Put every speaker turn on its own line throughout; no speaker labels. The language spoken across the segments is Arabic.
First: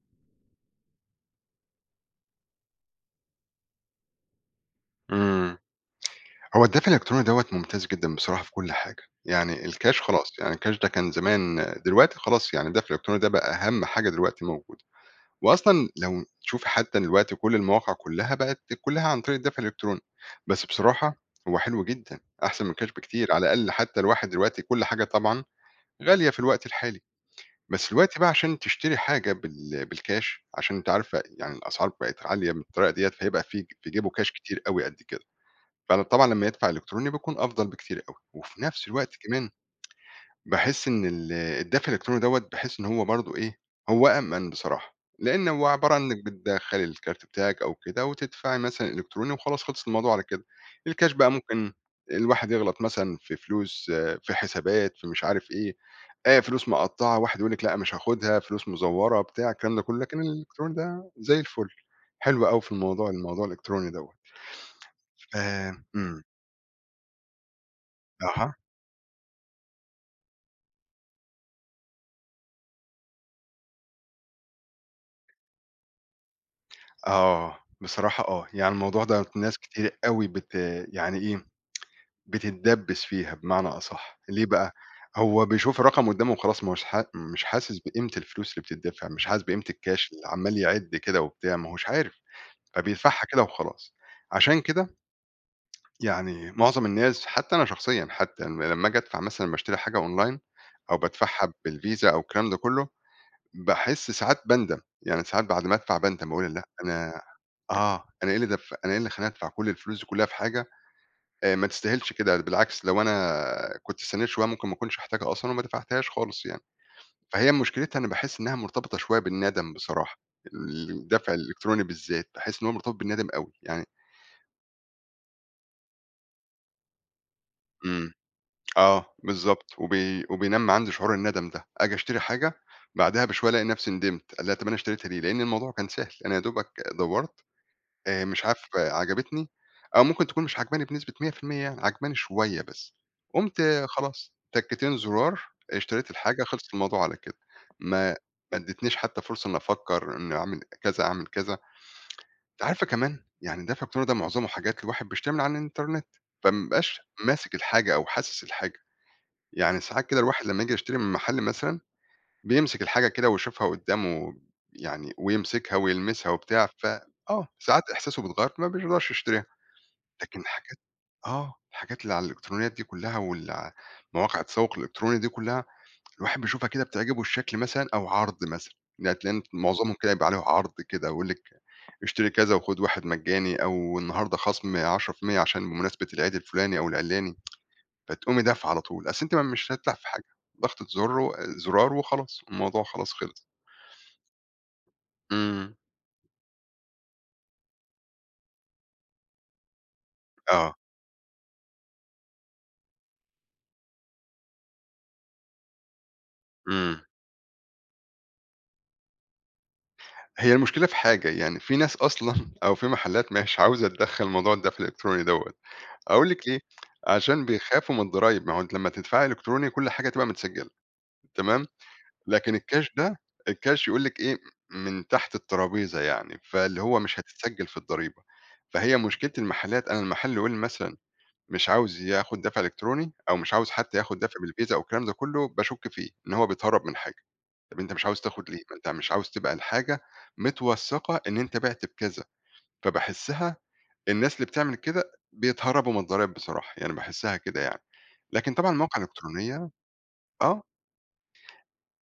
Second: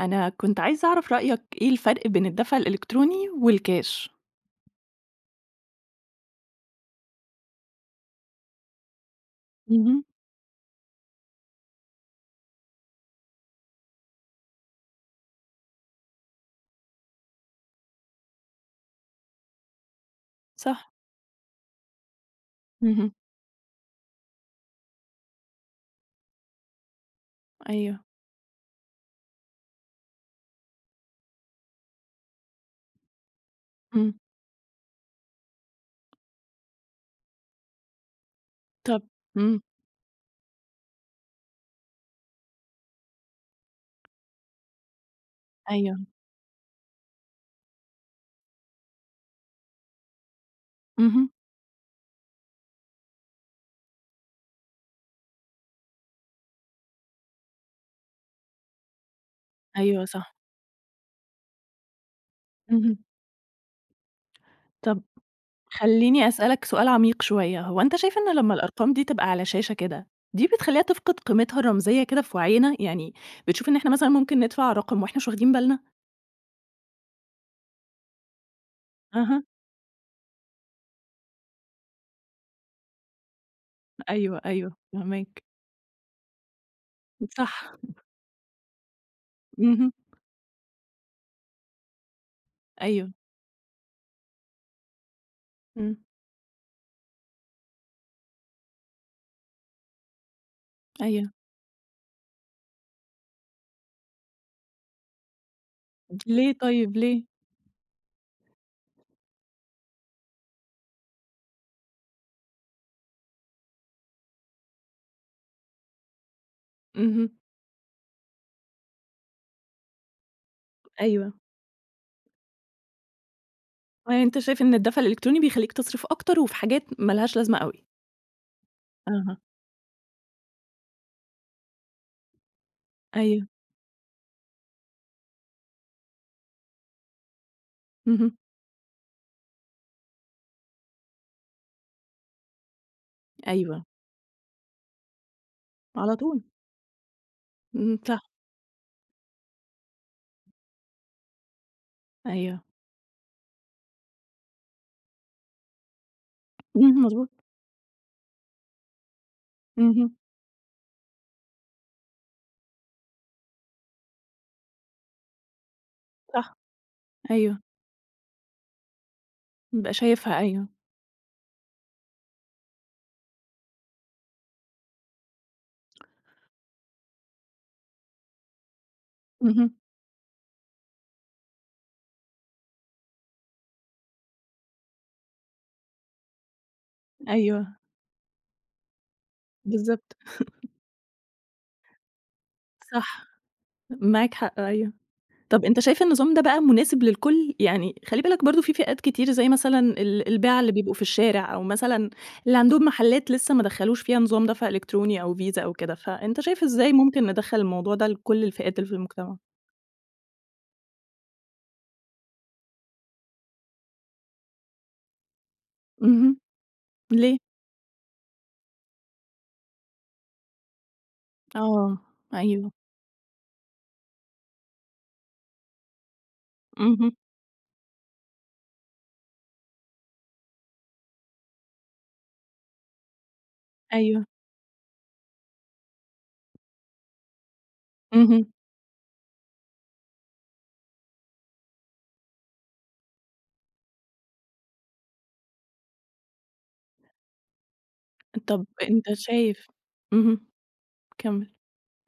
أنا كنت عايزة أعرف رأيك إيه الفرق بين الدفع الإلكتروني والكاش؟
إمم. هو الدفع الإلكتروني دوّة ممتاز جدًا بصراحة في كل حاجة، يعني
اهم،
الكاش خلاص، يعني الكاش ده كان زمان دلوقتي خلاص يعني الدفع الإلكتروني ده بقى أهم حاجة دلوقتي موجودة، وأصلًا لو تشوفي حتى دلوقتي كل المواقع كلّها بقت كلّها عن طريق الدفع الإلكتروني، بس
صح،
بصراحة هو حلو جدًا، أحسن من الكاش
اهم،
بكتير، على الأقل حتى الواحد دلوقتي كل حاجة طبعًا غالية في الوقت الحالي، بس
أيوه،
دلوقتي بقى عشان تشتري حاجة بالكاش عشان أنتِ عارفة يعني الأسعار بقت عالية بالطريقة ديّة، فيبقى في جيبه
إمم،
كاش كتير أوي قد كده. فطبعًا لمّا يدفع إلكتروني بيكون أفضل بكتير أوي، وفي نفس
طب،
الوقت كمان
إمم،
باحس إن الدفع الإلكتروني دوّة باحس إن هو برضه إيه، هو أأمن بصراحة، لإن هو عبارة
أيوه،
عن إنك بتدخّلي الكارت بتاعِك أو كده وتدفعي مثلًا إلكتروني وخلاص خلص الموضوع على كده، الكاش بقى
اهم،
ممكن الواحد يغلط مثلًا في فلوس، آه، في حسابات، في مش عارف إيه، فلوس مقطّعة واحد يقول لِك لأ مش هاخدها، فلوس مزوّرة، بتاع الكلام ده كله،
أيوه
لكن
صح،
الإلكتروني ده زي الفل، حلو أوي في
اهم،
الموضوع الإلكتروني دوّة،
طب
ف إمم،
خلّيني أسألك سؤال عميق شوية، هو أنت شايف إن
أها.
لمّا الأرقام دي تبقى على شاشة كده، دي بتخلّيها تفقد قيمتها الرمزية كده في وعينا؟ يعني بتشوف إن إحنا مثلًا ممكن ندفع رقم وإحنا مش واخدين بالنا؟
آه، بصراحة آه، يعني الموضوع ده
أها،
ناس كتير أوي يعني إيه، بتتدبّس فيها بمعنى أصح،
أيوه،
ليه بقى؟
أيوه، فاهماك،
هو بيشوف الرقم قدّامه وخلاص ما هوش ح مش
صح،
حاسس بقيمة الفلوس اللي بتدّفع، مش حاسس بقيمة
اهم،
الكاش اللي عمّال يعِد كده وبتاع، ما هوش عارف،
أيوه،
فبيدفعها كده وخلاص. عشان كده
إمم،
يعني معظم الناس حتى أنا شخصيًا حتى لمّا آجي أدفع مثلًا باشتري حاجة أونلاين أو
أيوه،
بادفعها بالفيزا أو الكلام ده كُلّه، باحس ساعات باندم، يعني ساعات بعد ما أدفع باندم،
ليه
باقول لأ
طيب
أنا
ليه؟
آه، أنا إيه اللي خلّاني أدفع كل الفلوس دي كلّها في حاجة ما تستاهلش كده، ده بالعكس لو أنا كنت استنّيت شوية ممكن ما أكونش احتاجها أصلًا وما دفعتهاش خالص يعني.
اهم،
فهي مشكلتها أنا باحس إنها مرتبطة شوية بالندم بصراحة،
أيوه.
الدفع الإلكتروني بالذات، باحس إن هو مرتبط بالندم أوي، يعني
آه، يعني أنت شايف إن الدفع الإلكتروني بيخلّيك تصرف أكتر وفي حاجات ما لهاش لازمة أوي.
إمم، آه،
أها،
بالضبط، وبينمّي عندي شعور الندم ده، آجي أشتري حاجة بعدها
أيوه،
بشوية ألاقي نفسي ندمت، لا طَب أنا اشتريتها ليه؟ لإن الموضوع كان سهل، أنا يا دوبك دَوّرت
اهم،
مش عارف عجبتني أو ممكن تكون مش عاجباني بنسبة 100% يعني، عاجباني شوية بس. قُمت
أيوه،
خلاص تكتين زرار، اشتريت
على طول،
الحاجة، خلص الموضوع على كده.
إمم،
ما
صح،
ما ادتنيش حتى فرصة إني أفكر إني أعمل كذا، أعمل كذا. أنتِ
أيوه،
عارفة كمان يعني دفع الفاتورة ده معظمه حاجات الواحد بيشتريها من على الإنترنت، فما بيبقاش
اهم، مضبوط،
ماسك الحاجة أو حاسس الحاجة. يعني ساعات
اهم،
كده الواحد لمّا ييجي يشتري من محل مثلًا، بيمسك الحاجة كده ويشوفها قدامه يعني ويمسكها ويلمسها
صح،
وبتاع، ف آه،
أيوه،
ساعات إحساسه بيتغيّر فما بيرضاش يشتريها.
بابقى شايفها
لكن
أيوه،
الحاجات آه، الحاجات اللي على الإلكترونيات دي كلّها مواقع التسوق الإلكتروني دي كلّها، الواحد بيشوفها كده بتعجبه الشكل مثلًا أو عرض مثلًا، يعني تلاقي
اهم،
معظمهم كده يبقى عليه عرض كده ويقول لِك اشتري كذا وخُد واحد مجاني أو النهارده خصم 10% عشان بمناسبة العيد الفلاني أو العلاني،
أيوه،
فتقومي دافعة على طول، أصل أنتِ ما مش هتدفع في
بالضبط،
حاجة، ضغطة زر و زرار وخلاص، الموضوع خلاص
صح،
خلص.
معاك حق، أيوه. طب
إمم،
أنت شايف النظام ده بقى مناسب للكل؟ يعني خلّي بالك برضه في فئات كتير زي مثلًا البياعة اللي
آه،
بيبقوا في الشارع، أو مثلًا اللي عندهم محلات لسه ما دخّلوش فيها نظام دفع إلكتروني أو فيزا أو كده، فأنت شايف إزاي
إمم.
ممكن ندخّل الموضوع ده لكل الفئات اللي في المجتمع؟
هي المشكلة في حاجة، يعني في ناس أصلًا أو في محلات مش عاوزة تدخّل موضوع الدفع الإلكتروني دوّة. أقول
اهم،
لِك ليه،
ليه؟
عشان بيخافوا من الضرايب، ما هو أنتِ لمّا تدفعي إلكتروني كل حاجة تبقى متسجلة، تمام،
آه،
لكن
أيوه،
الكاش ده الكاش يقول لِك إيه، من تحت الترابيزة يعني، فاللي هو
اهم،
مش هتتسجل في الضريبة، فهي مشكلة المحلات أنا المحل يقول لي مثلًا مش عاوز ياخد دفع إلكتروني أو مش عاوز حتى ياخد
أيوه،
دفع بالفيزا أو الكلام ده كله، باشُك فيه إن هو بيتهرب من حاجة، طب أنت مش عاوز
اهم،
تاخد ليه؟ ما أنت مش عاوز تبقى الحاجة متوثقة إن أنت بِعت بكذا، فباحسّها الناس اللي بتعمل كده بيتهربوا من الضرايب بصراحة، يعني باحسّها كده يعني. لكن
طب
طبعًا المواقع
أنت شايف،
الإلكترونية
اهم،
آه،
كمّل،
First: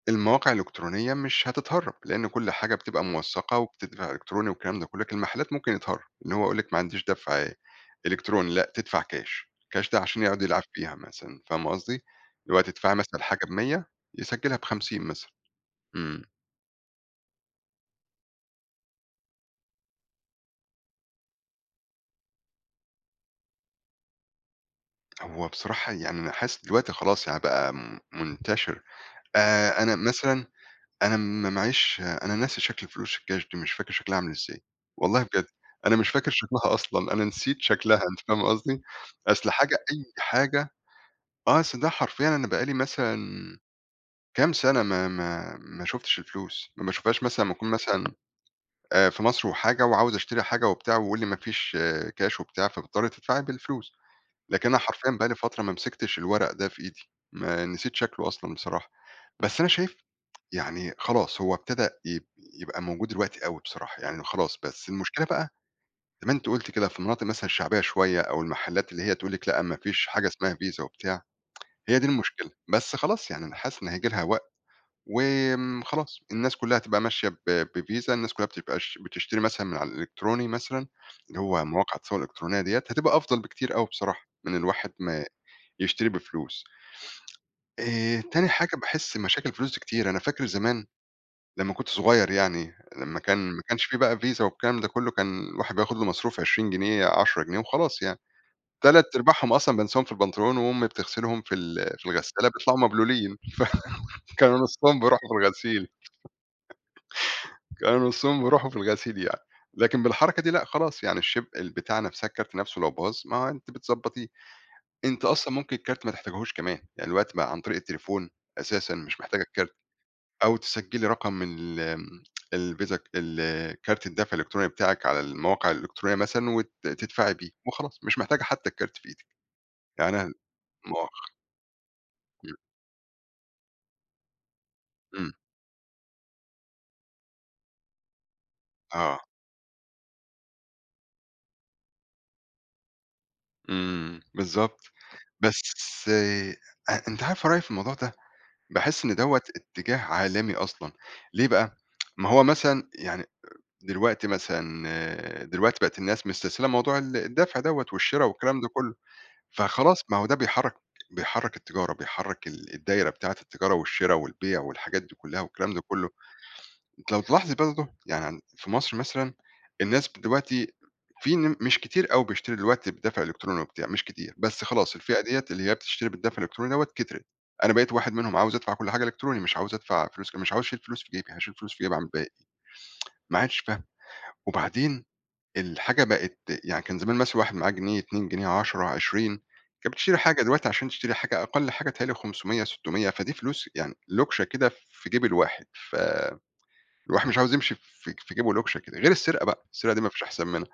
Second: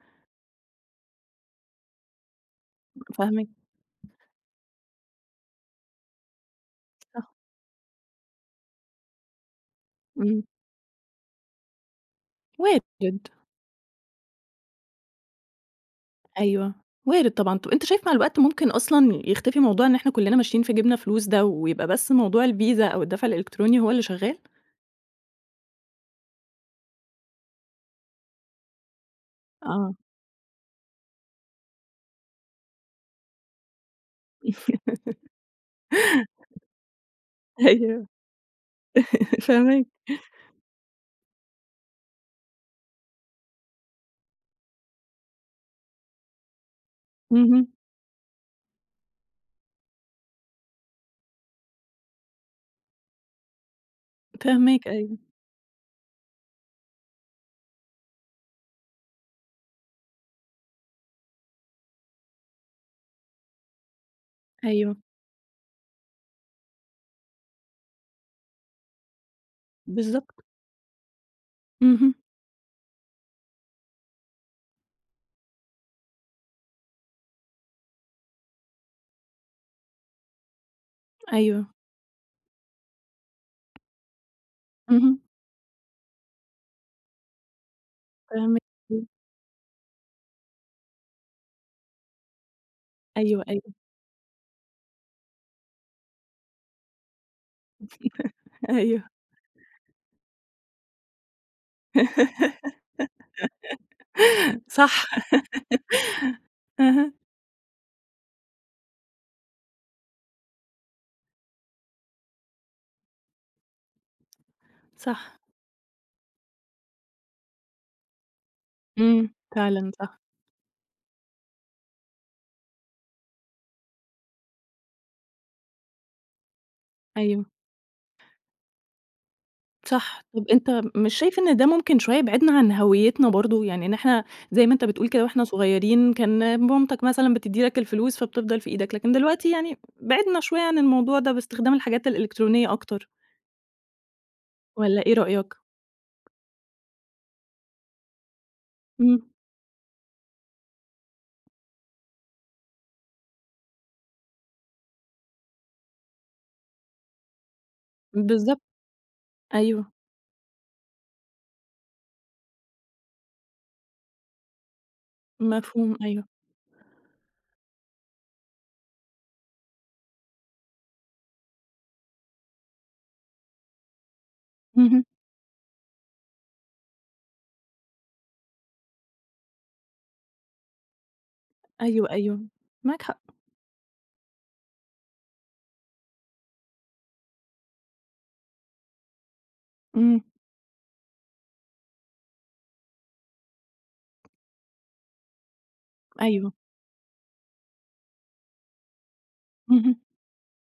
المواقع الإلكترونية مش هتتهرّب، لإن كل حاجة بتبقى
فاهماك،
موثّقة وبتدفع إلكتروني والكلام ده كُلّه، لكن المحلات ممكن يتهرّب، إن هو يقول لِك ما عنديش
صح،
دفع إلكتروني، لأ تدفع كاش، كاش ده عشان يقعد
إمم،
يلعب فيها مثلًا، فاهمة قصدي؟ اللي هو تدفعي مثلًا
وارد.
حاجة ب100 يسجّلها ب50 مثلًا، إمم،
أيوه، وارد طبعًا. طب أنت شايف مع الوقت ممكن أصلًا يختفي موضوع إن إحنا كلّنا ماشيين في جيبنا فلوس ده، ويبقى بس موضوع الفيزا أو الدفع الإلكتروني هو اللي شغّال؟
هو بصراحة يعني أنا حاسس دلوقتي خلاص يعني بقى منتشر،
آه.
أنا مثلًا أنا ما معييش أنا ناسي شكل فلوس الكاش دي، مش فاكر شكلها عامل إزاي، والله بجد، أنا مش فاكر شكلها أصلًا، أنا نسيت شكلها
أيوه،
أنتِ فاهمة قصدي؟ أصل حاجة
فاهماك.
أي حاجة آه، أصل ده حرفيًا أنا بقى لي مثلًا كام سنة ما شُفتش الفلوس، ما باشوفهاش مثلًا أمّا
اهم،
أكون مثلًا في مصر وحاجة وعاوز أشتري حاجة وبتاع ويقول لي ما فيش كاش وبتاع، فباضطر تدفعي بالفلوس. لكن أنا
فاهماك
حرفيًا
أيوه،
بقى لي فترة ما مسكتش الورق ده في إيدي، ما نسيت شكله أصلًا بصراحة، بس أنا شايف يعني خلاص هو ابتدى يب يبقى موجود دلوقتي أوي بصراحة، يعني خلاص بس
أيوه،
المشكلة بقى زي ما أنتِ قُلتِ كده في المناطق مثلًا الشعبية شوية أو المحلات اللي هي تقول لِك لأ ما فيش حاجة
بالضبط.
اسمها فيزا وبتاع، هي دي
اهم،
المشكلة، بس خلاص يعني أنا حاسس إن هييجي لها وقت خلاص الناس كلها هتبقى ماشية بفيزا، الناس كلها بتبقاش بتشتري مثلًا من على الإلكتروني مثلًا، اللي هو
أيوه،
مواقع التسوق الإلكترونية ديّة، هتبقى أفضل بكتير أوي بصراحة من الواحد
اهم،
ما يشتري بفلوس. تاني
فاهماك.
حاجة باحس مشاكل الفلوس دي كتير، أنا فاكر زمان لمّا كنت صغير يعني، لمّا كان
أيوه، أيوه،
ما كانش في بقى فيزا والكلام ده كلّه، كان الواحد بياخد له مصروف 20 جنيه، 10 جنيه وخلاص يعني،
أيوه،
3 أرباعهم أصلًا بانساهم في البنطلون وأمي بتغسلهم في ال في الغسالة بيطلعوا مبلولين، فكانوا نصهم
صح،
بيروحوا في الغسيل،
أها،
كانوا نصهم بيروحوا في الغسيل يعني. لكن بالحركة دي لأ خلاص يعني الشيب البتاع نفسها الكارت نفسه لو باظ، ما هو أنتِ بتضبّطيه، أنتِ
صح،
أصلًا ممكن الكارت ما تحتاجيهوش كمان، يعني دلوقتي بقى عن طريق التليفون أساسًا مش
إمم،
محتاجة الكارت.
فعلًا صح،
أو تسجّلي رقم من ال آمم، الفيزا كارت الدفع الإلكتروني بتاعِك على المواقع الإلكترونية مثلًا تدفعي
أيوه.
بيه وخلاص، مش محتاجة حتى الكارت في إيدِك. يعني
صح،
أنا
طب أنت مش
مؤخ
شايف إن ده ممكن شوية
إمم،
يبعدنا عن هويتنا برضه؟ يعني إن إحنا زي ما أنت بتقول كده
إمم،
وإحنا صغيرين كان مامتك مثلًا بتدّي لك الفلوس فبتفضل في إيدك، لكن
آه،
دلوقتي يعني بعدنا شوية عن الموضوع ده باستخدام الحاجات الإلكترونية أكتر،
إمم، بالضبط.
والّا إيه رأيك؟
بس أ أنتِ عارفة رأيي في الموضوع ده، باحس إن
إمم،
دوّة اتجاه عالمي أصلًا، ليه بقى؟ ما هو مثلًا يعني دلوقتي مثلًا آه، دلوقتي بقت الناس مستسهلة موضوع الدفع دوّة والشِرا والكلام
بالضبط،
ده كلّه.
أيوه،
فخلاص ما هو ده بيحرّك التجارة، بيحرّك الدايرة بتاعة التجارة والشِرا والبيع والحاجات دي كُلّها والكلام ده
مفهوم،
كُلّه.
أيوه،
أنتِ لو تلاحظي برضه يعني عن في مصر مثلًا الناس دلوقتي في ن مش كتير أوي بيشتري دلوقتي بدفع إلكتروني وبتاع، مش كتير، بس خلاص
اهم،
الفئة ديّة اللي هي بتشتري بالدفع الإلكتروني دوّة كترت. أنا بقيت واحد منهم عاوز أدفع كل حاجة إلكتروني، مش عاوز أدفع فلوس ك مش عاوز أشيل فلوس في جيبي، هاشيل فلوس في جيبي أعمل
أيوه،
بيها
أيوه،
إيه؟
معاك حق،
ما عادش فاهم. وبعدين الحاجة بقت يعني كان زمان مثلًا الواحد معاه جنيه، 2 جنيه، 10، 20 كانت بتشتري
إمم،
حاجة، دلوقتي عشان تشتري حاجة أقل حاجة بيتهيأ لي 500، 600 فدي فلوس يعني لوكشة كده في جيب الواحد،
أيوه،
فالواحد مش عاوز يمشي في جيبه لوكشة كده، غير السرقة بقى، السرقة
اهم،
دي ما فيش أحسن منها،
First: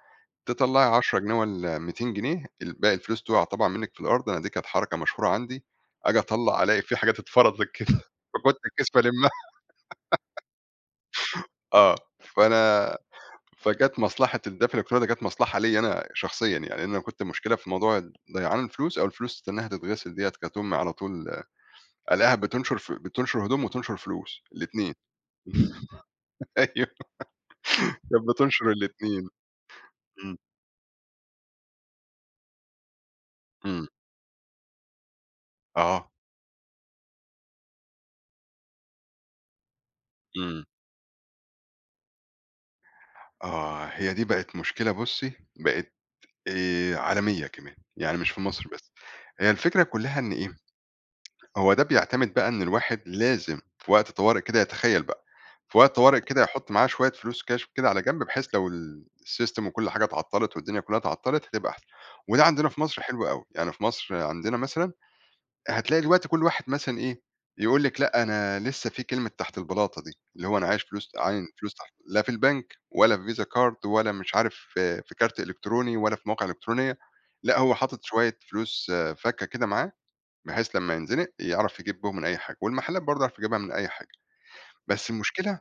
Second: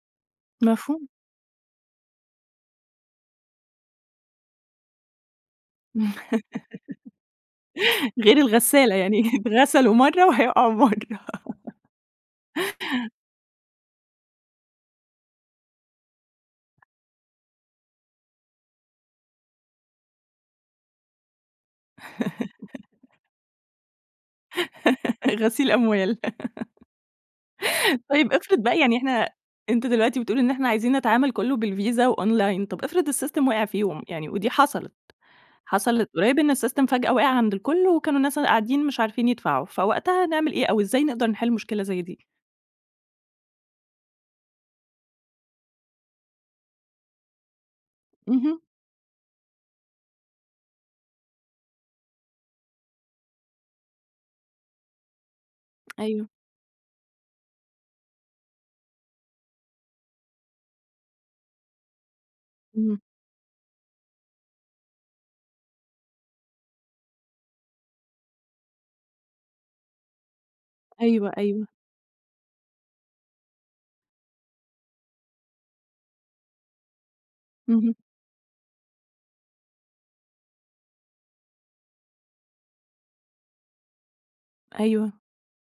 تطلّعي
مفهوم،
10 جنيه والّا 200 جنيه باقي الفلوس تقع طبعًا منِّك في الأرض، أنا دي كانت حركة مشهورة عندي، آجي أطلّع ألاقي في حاجات اتفرطت كده
غير
فكنت الكيس
الغسالة يعني
بالمها
اتغسلوا مرّة وهيقعوا مرّة
آه، فأنا فجات مصلحة الدفع الإلكتروني ده جات مصلحة ليّا أنا شخصيًا يعني، لإن أنا كنت مشكلة في موضوع ضيعان الفلوس أو الفلوس إنها تتغسل ديّة، كانت أمي على طول ألاقيها بتنشر هدوم وتنشر فلوس الاتنين
غسيل أموال.
أيوه كانت
طيب افرض
بتنشر
بقى يعني
الاتنين،
إحنا، أنت دلوقتي
إمم،
بتقول إن إحنا عايزين نتعامل كلّه بالفيزا وأونلاين، طب افرض السيستم وقع في
إمم،
يوم يعني ودي حصلت،
آه،
حصلت قريب إن السيستم فجأة وقع عند الكل وكانوا ناس قاعدين مش عارفين يدفعوا، فوقتها نعمل
إمم،
إيه أو إزاي نقدر نحل مشكلة زي دي؟
آه، هي دي بقت مشكلة بُصّي، بقت عالمية كمان، يعني مش في
اهم،
مصر بس، هي الفكرة كلّها إن إيه، هو ده بيعتمد بقى إن الواحد لازم في وقت طوارئ كده يتخيّل بقى، في وقت طوارئ
أيوه،
كده يحُط معاه شوية فلوس كاش كده على جنب، بحيث لو الsystem وكل حاجة اتعطّلت والدنيا كلّها اتعطّلت هتبقى أحسن، وده عندنا في
اهم،
مصر حلو أوي، يعني في مصر عندنا مثلًا هتلاقي دلوقتي كل واحد مثلًا إيه، يقول لِك لأ أنا لسه في كلمة تحت البلاطة دي، اللي هو أنا عايش فلوس
أيوه،
عاين
أيوه،
فلوس تحت لا في البنك ولا في Visa card ولا مش عارف في كارت إلكتروني ولا في مواقع إلكترونية، لأ هو
اهم،
حاطط شوية فلوس آه، فَكّة كده معاه بحيث لمّا ينزنق يعرف يجيب بيهم من أي حاجة، والمحلات برضه يعرف يجيبها من أي حاجة، بس
أيوه،
المشكلة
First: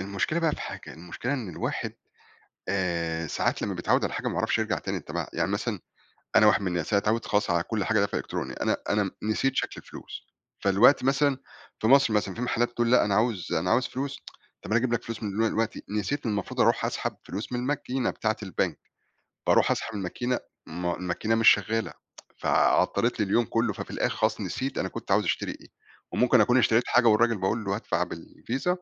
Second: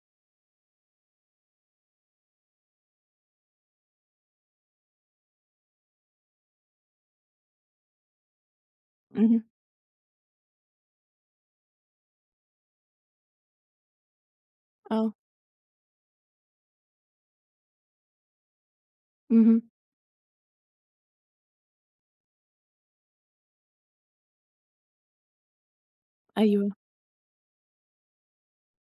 المشكلة بقى في حاجة، المشكلة إن الواحد ساعات لمّا بيتعوّد على حاجة ما يعرفش يرجع تاني يتبعها، يعني مثلًا أنا واحد من الناس أنا اتعوّدت خلاص على كل حاجة دفع إلكتروني، أنا
اهم،
نسيت شكل الفلوس، فدلوقتي مثلًا في مصر مثلًا في محلات تقول لأ أنا عاوز فلوس، طَب أنا أجيب لك
آه،
فلوس من دلوقتي، نسيت إن المفروض أروح أسحب فلوس من الماكينة بتاعة البنك.
اهم،
باروح أسحب الماكينة، ما الماكينة مش شغّالة، فعطّلت لي اليوم كلّه، ففي الآخر خلاص نسيت أنا كنت عاوز أشتري إيه، وممكن أكون
أيوه.
اشتريت حاجة والراجل باقول له هادفع بالفيزا،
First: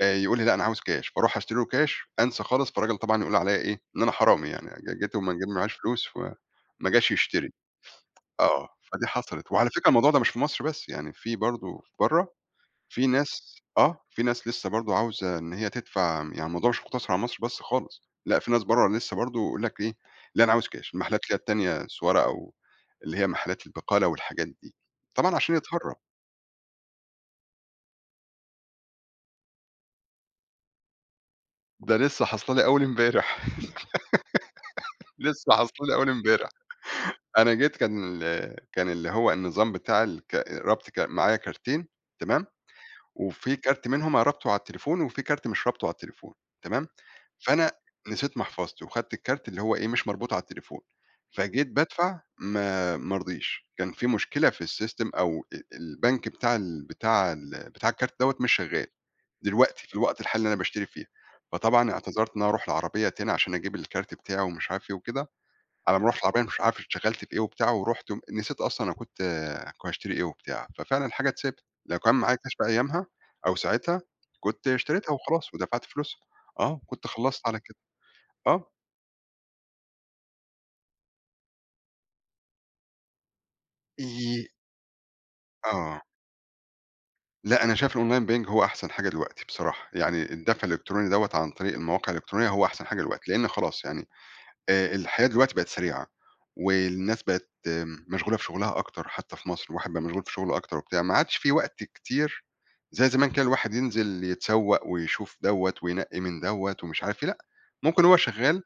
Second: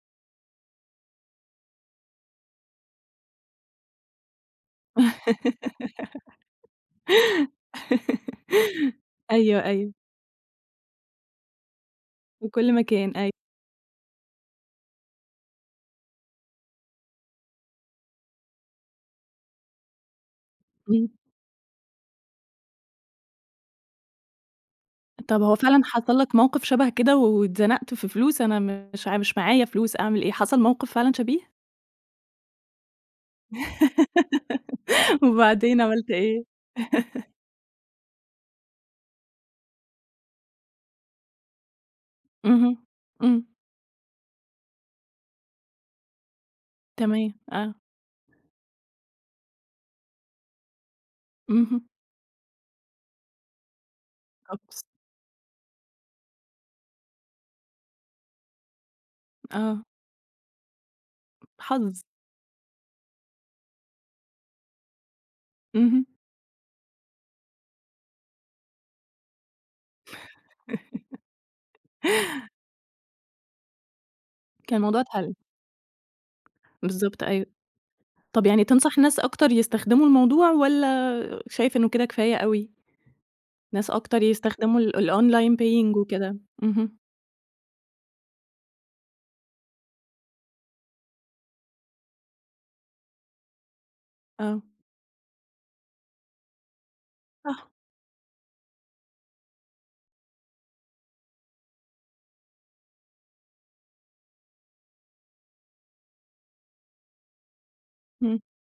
يقول لي لأ أنا عاوز كاش، فاروح أشتري له كاش، أنسى خالص، فالراجل طبعًا يقول عليّا إيه، إن أنا حرامي يعني، جيت وما ج معاييش فلوس فما جاش يشتري، آه، فدي حصلت.
أيوه،
وعلى فكرة
أيوه،
الموضوع ده مش في مصر بس، يعني في برضه في برّه
في كل
في
مكان، أيوه،
ناس آه، في ناس لسه برضه عاوزة إن هي تدفع يعني الموضوع مش مقتصر على مصر بس خالص، لأ في ناس برّه لسه برضه يقول لك إيه، لأ أنا عاوز كاش،
إمم.
المحلات اللي هي التانية سوارة أو اللي هي محلات البقالة والحاجات دي، طبعًا
طب هو
عشان
فعلًا
يتهرّب،
حصل لك موقف شبه كده واتزنقت في فلوس، أنا مش معايا فلوس أعمل إيه؟ حصل موقف فعلًا شبيه؟
ده لسه حاصلة لي أول امبارح، لسه
وبعدين
حاصلة لي أول
عملت إيه؟
امبارح، أنا جيت كان اللي هو النظام بتاع الك رابط معايا كارتين تمام؟
اهم، إمم،
وفي كارت منهم أنا رابطه على التليفون، وفي كارت مش رابطه على التليفون تمام،
تمام،
فأنا
آه،
نسيت محفظتي وخدت الكارت اللي هو إيه، مش مربوط على التليفون، فجيت
اهم،
بادفع ما رضيش، كان في مشكلة في
أوبس،
الsystem أو البنك بتاع الكارت دوّة مش شغال،
آه،
دلوقتي في الوقت الحالي اللي أنا باشتري فيه، فطبعًا
حظ،
اعتذرت إن أنا أروح العربية تاني عشان أجيب الكارت بتاعي ومش عارف إيه وكده. على
اهم،
ما رُحت العربية مش عارف اتشغلت في إيه وبتاع، ورُحت م نسيت أصلًا أنا كنت كنت هاشتري إيه وبتاع، ففعلًا الحاجة اتسابت، لو كان معايا كاش بقى أيامها أو ساعتها كنت
كان الموضوع
اشتريتها
اتحل،
وخلاص ودفعت فلوسها، آه، كنت
بالضبط أيوه،
خلّصت على كده،
طب يعني
آه،
تنصح ناس أكتر يستخدموا الموضوع والّا شايف إنه كده كفاية أوي؟ ناس أكتر
ي
يستخدموا الأونلاين paying
آه،
وكده، اهم،
لأ أنا شايف الأونلاين بينج هو أحسن حاجة دلوقتي بصراحة، يعني الدفع الإلكتروني دوّة عن طريق المواقع الإلكترونية هو أحسن حاجة دلوقتي، لإن خلاص يعني
آه،
الحياة دلوقتي بقت سريعة، والناس بقت
صح،
مشغولة في شغلها أكتر حتى في مصر، الواحد بقى مشغول في شغله أكتر وبتاع، ما عادش في وقت كتير زي زمان كده الواحد ينزل يتسوّق ويشوف دوّة وينقّي من دوّة ومش عارف إيه، لأ، ممكن هو
إمم،
شغال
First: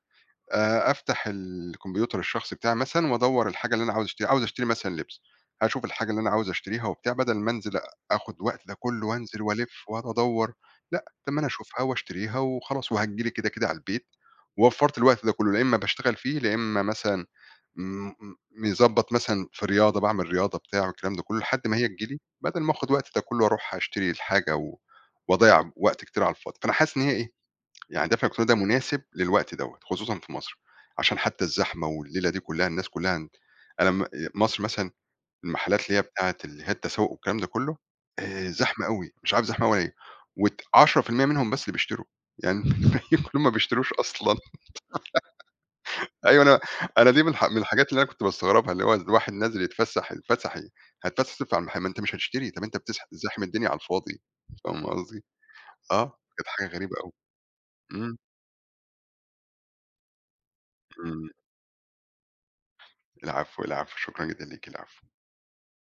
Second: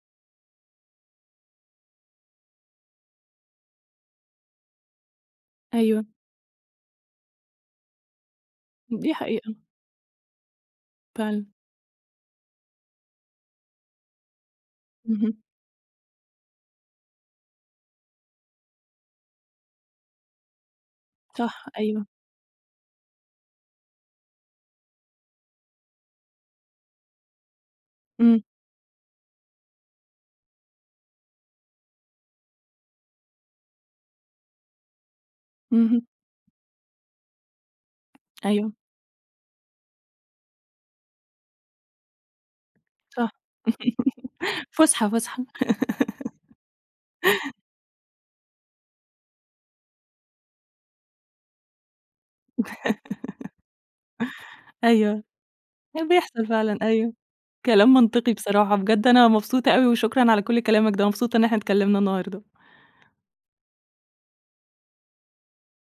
أفتح الكمبيوتر الشخصي بتاعي مثلًا وأدوّر الحاجة اللي أنا عاوز أشتريها، عاوز أشتري مثلًا لبس، هاشوف
أيوه،
الحاجة اللي أنا عاوز أشتريها وبتاع بدل ما أنزل آخُد الوقت ده كُلّه
دي
وأنزل
حقيقة
وألِف وأدوّر، لأ، طب ما
فعلًا،
أنا أشوفها وأشتريها وخلاص وهتيجي لي كده، كده على البيت، ووفّرت الوقت ده
اهم.
كُلّه، لا إمّا باشتغل فيه، لا إمّا مثلًا م م مضبّط مثلًا في رياضة، باعمل رياضة بتاع والكلام ده كُلّه
صح
لحد ما هي تيجي
أيوه.
لي بدل ما آخُد الوقت ده كُلّه وأروح أشتري الحاجة وأضيّع وقت كتير على الفاضي، فأنا حاسس إن هي إيه، يعني دفع
إمم،
الإلكتروني ده مناسب للوقت دوّة، خصوصًا في مصر، عشان حتى الزحمة والليلة دي كلّها الناس كلّها أنا م مصر مثلًا المحلات اللي هي
اهم،
بتاعة اللي هي التسوق والكلام ده كلّه
أيوه
زحمة أوي، مش عارف زحمة أوي ليه، وت 10% منهم بس اللي بيشتروا، يعني الباقيين
صح
كلّهم ما بيشتروش أصلًا.
فُسحة، فُسحة
أيوه أنا أنا دي من الحاجات اللي أنا كنت باستغربها، اللي هو الواحد نازل يتفسح يتفسح إيه؟ هتتفسح تصرف على المحل، ما أنت مش هتشتري، طب أنت بتزاحم الدنيا على الفاضي، فاهم قصدي؟
أيوه،
آه،
بيحصل
كانت حاجة
فعلًا
غريبة أوي.
أيوه، كلام
إمم،
منطقي بصراحة، بجد أنا مبسوطة أوي وشكرًا على كل كلامك ده،
إمم،
مبسوطة إن إحنا اتكلمنا النهارده.
العفو، العفو، شكرًا جدًا ليكِ، العفو.